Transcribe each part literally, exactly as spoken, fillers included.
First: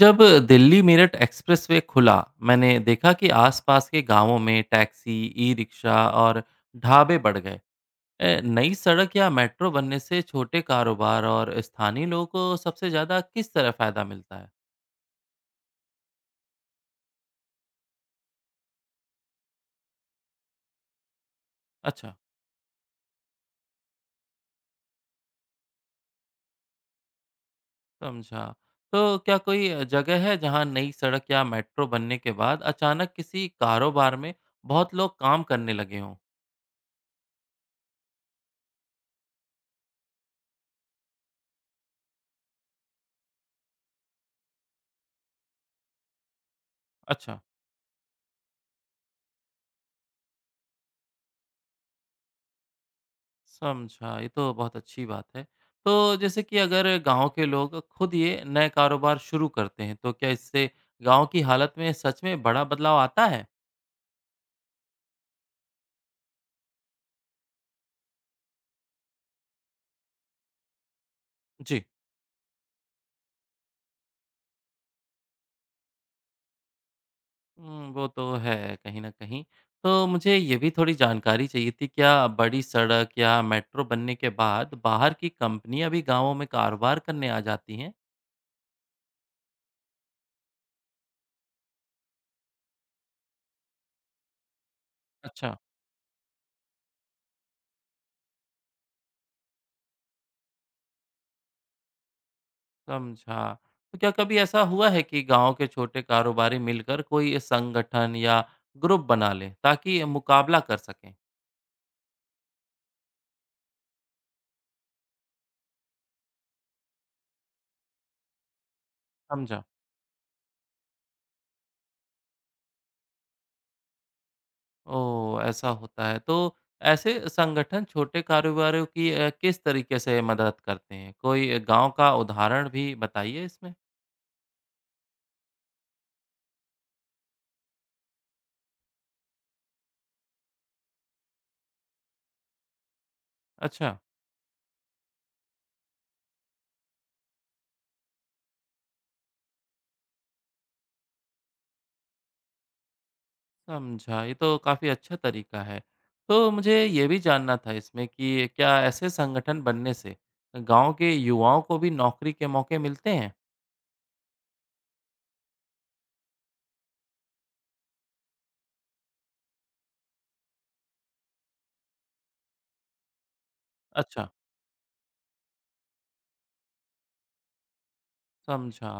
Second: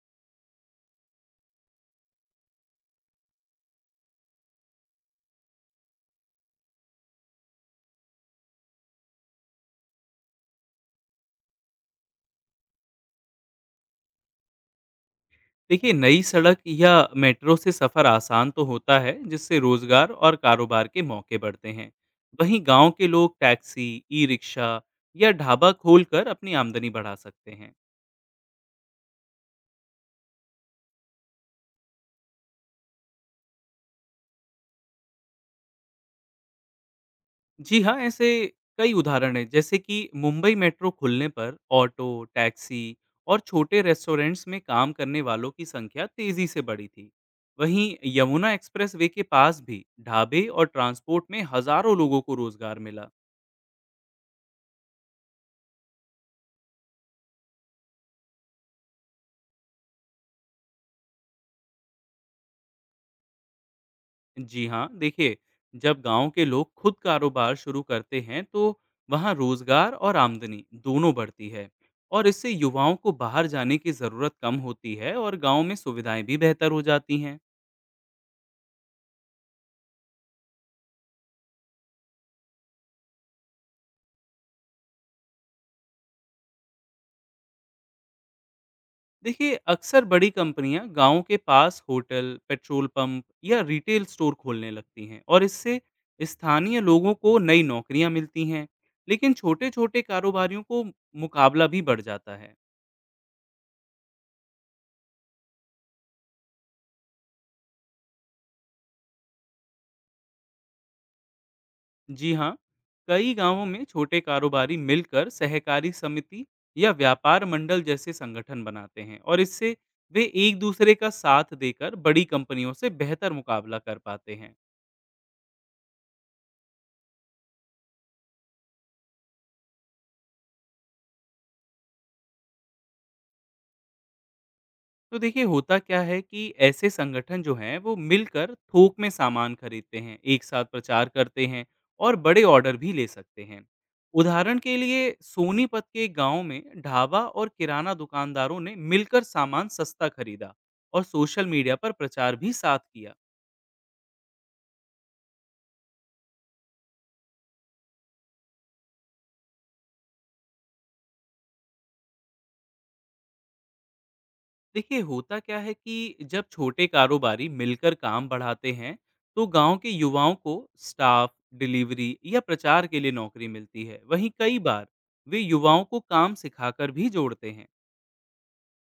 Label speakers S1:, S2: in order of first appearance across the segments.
S1: जब दिल्ली मेरठ एक्सप्रेसवे खुला, मैंने देखा कि आसपास के गांवों में टैक्सी, ई रिक्शा और ढाबे बढ़ गए। अ, नई सड़क या मेट्रो बनने से छोटे कारोबार और स्थानीय लोगों को सबसे ज़्यादा किस तरह फायदा मिलता है?
S2: देखिए, नई सड़क या मेट्रो से सफ़र आसान तो होता है जिससे रोजगार और कारोबार के मौके बढ़ते हैं।
S1: अच्छा,
S2: वहीं गांव के लोग टैक्सी, ई रिक्शा या ढाबा खोलकर अपनी आमदनी बढ़ा सकते हैं।
S1: समझा। तो क्या कोई जगह है जहां नई सड़क या मेट्रो बनने के बाद अचानक किसी कारोबार में बहुत लोग काम करने लगे हों?
S2: जी हाँ, ऐसे कई उदाहरण हैं। जैसे कि मुंबई मेट्रो खुलने पर ऑटो, टैक्सी और छोटे रेस्टोरेंट्स में काम करने वालों की संख्या तेजी से बढ़ी थी।
S1: अच्छा।
S2: वहीं यमुना एक्सप्रेस वे के पास भी ढाबे और ट्रांसपोर्ट में हजारों लोगों को रोजगार मिला।
S1: समझा, ये तो बहुत अच्छी बात है। तो जैसे कि अगर गाँव के लोग खुद ये नए कारोबार शुरू करते हैं, तो क्या इससे गाँव की हालत में सच में बड़ा बदलाव आता है?
S2: जी हाँ, देखिए, जब गांव के लोग खुद कारोबार शुरू करते हैं तो वहाँ रोजगार और आमदनी दोनों बढ़ती है।
S1: जी।
S2: और इससे युवाओं को बाहर जाने की ज़रूरत कम होती है और गांव में सुविधाएं भी बेहतर हो जाती हैं।
S1: हुँ, वो तो है कहीं न कहीं। तो मुझे ये भी थोड़ी जानकारी चाहिए थी, क्या बड़ी सड़क या मेट्रो बनने के बाद बाहर की कंपनियाँ भी गाँवों में कारोबार करने आ जाती हैं?
S2: देखिए, अक्सर बड़ी कंपनियां गांव के पास होटल, पेट्रोल पंप या रिटेल स्टोर खोलने लगती हैं और
S1: अच्छा।
S2: इससे स्थानीय लोगों को नई नौकरियां मिलती हैं। लेकिन छोटे छोटे कारोबारियों को मुकाबला भी बढ़ जाता है।
S1: समझा। तो क्या कभी ऐसा हुआ है कि गाँव के छोटे कारोबारी मिलकर कोई संगठन या ग्रुप बना लें ताकि मुकाबला कर सकें?
S2: जी हाँ, कई गांवों में छोटे कारोबारी मिलकर सहकारी समिति या व्यापार मंडल जैसे संगठन बनाते हैं, और
S1: समझा।
S2: इससे वे एक दूसरे का साथ देकर बड़ी कंपनियों से बेहतर मुकाबला कर पाते हैं।
S1: ओह! ऐसा होता है। तो ऐसे संगठन छोटे कारोबारियों की अ, किस तरीके से मदद करते हैं? कोई गाँव का उदाहरण भी बताइए इसमें।
S2: तो देखिए, होता क्या है कि ऐसे संगठन जो हैं वो मिलकर थोक में सामान खरीदते हैं, एक साथ प्रचार करते हैं और बड़े ऑर्डर भी ले सकते हैं।
S1: अच्छा,
S2: उदाहरण के लिए सोनीपत के गांव में ढाबा और किराना दुकानदारों ने मिलकर सामान सस्ता खरीदा और सोशल मीडिया पर प्रचार भी साथ किया।
S1: समझा। ये तो काफ़ी अच्छा तरीका है। तो मुझे ये भी जानना था इसमें कि क्या ऐसे संगठन बनने से गाँव के युवाओं को भी नौकरी के मौके मिलते हैं?
S2: देखिए, होता क्या है कि जब छोटे कारोबारी मिलकर काम बढ़ाते हैं तो गांव के युवाओं को स्टाफ, डिलीवरी या प्रचार के लिए नौकरी मिलती है।
S1: अच्छा।
S2: वहीं कई बार वे युवाओं को काम सिखाकर भी जोड़ते हैं।
S1: समझा।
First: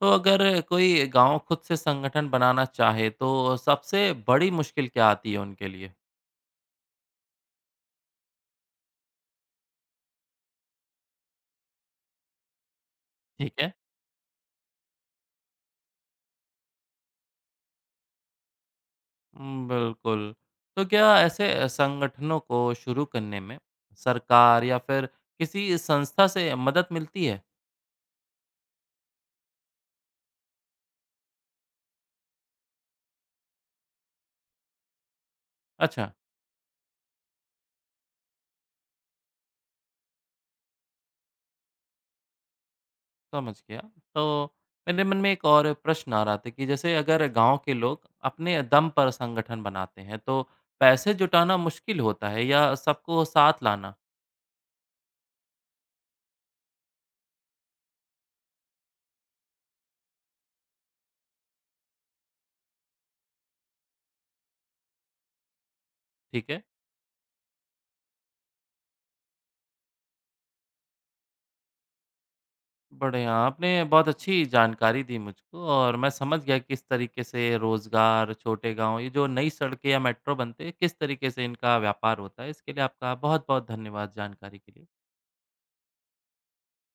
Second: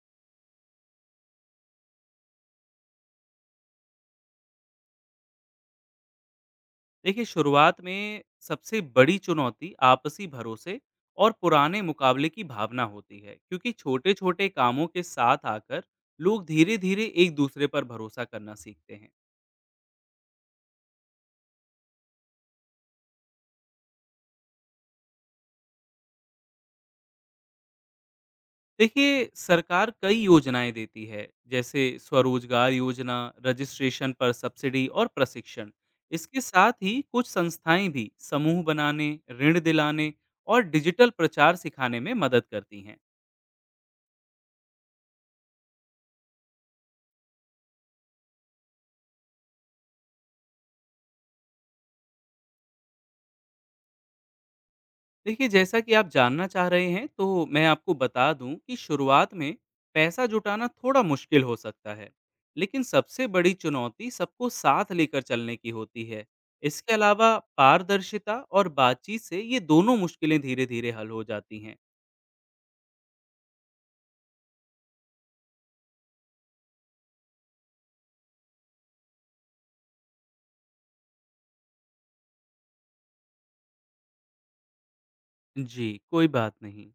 S1: तो अगर कोई गाँव खुद से संगठन बनाना चाहे तो सबसे बड़ी मुश्किल क्या आती है उनके लिए?
S2: देखिए, शुरुआत में सबसे बड़ी चुनौती आपसी भरोसे और पुराने मुकाबले की भावना होती है,
S1: ठीक
S2: क्योंकि
S1: है।
S2: छोटे छोटे कामों के साथ आकर लोग धीरे धीरे एक दूसरे पर भरोसा करना सीखते हैं।
S1: उम, बिल्कुल। तो क्या ऐसे संगठनों को शुरू करने में सरकार या फिर किसी संस्था से मदद मिलती है?
S2: देखिए, सरकार कई योजनाएं देती है, जैसे स्वरोजगार योजना, रजिस्ट्रेशन पर सब्सिडी और प्रशिक्षण।
S1: अच्छा,
S2: इसके साथ ही कुछ संस्थाएं भी समूह बनाने, ऋण दिलाने और डिजिटल प्रचार सिखाने में मदद करती हैं।
S1: समझ गया। तो मेरे मन में एक और प्रश्न आ रहा था कि जैसे अगर गाँव के लोग अपने दम पर संगठन बनाते हैं तो पैसे जुटाना मुश्किल होता है या सबको साथ लाना?
S2: देखिए, जैसा कि आप जानना चाह रहे हैं तो मैं आपको बता दूं कि शुरुआत में पैसा जुटाना थोड़ा मुश्किल हो सकता है, लेकिन सबसे बड़ी चुनौती सबको साथ लेकर चलने की होती है।
S1: ठीक है।
S2: इसके अलावा पारदर्शिता और बातचीत से ये दोनों मुश्किलें धीरे धीरे हल हो जाती हैं।
S1: बढ़िया, आपने बहुत अच्छी जानकारी दी मुझको और मैं समझ गया किस तरीके से रोज़गार, छोटे गाँव, ये जो नई सड़कें या मेट्रो बनते हैं, किस तरीके से इनका व्यापार होता है। इसके लिए आपका बहुत-बहुत धन्यवाद जानकारी के लिए।
S2: जी, कोई बात नहीं।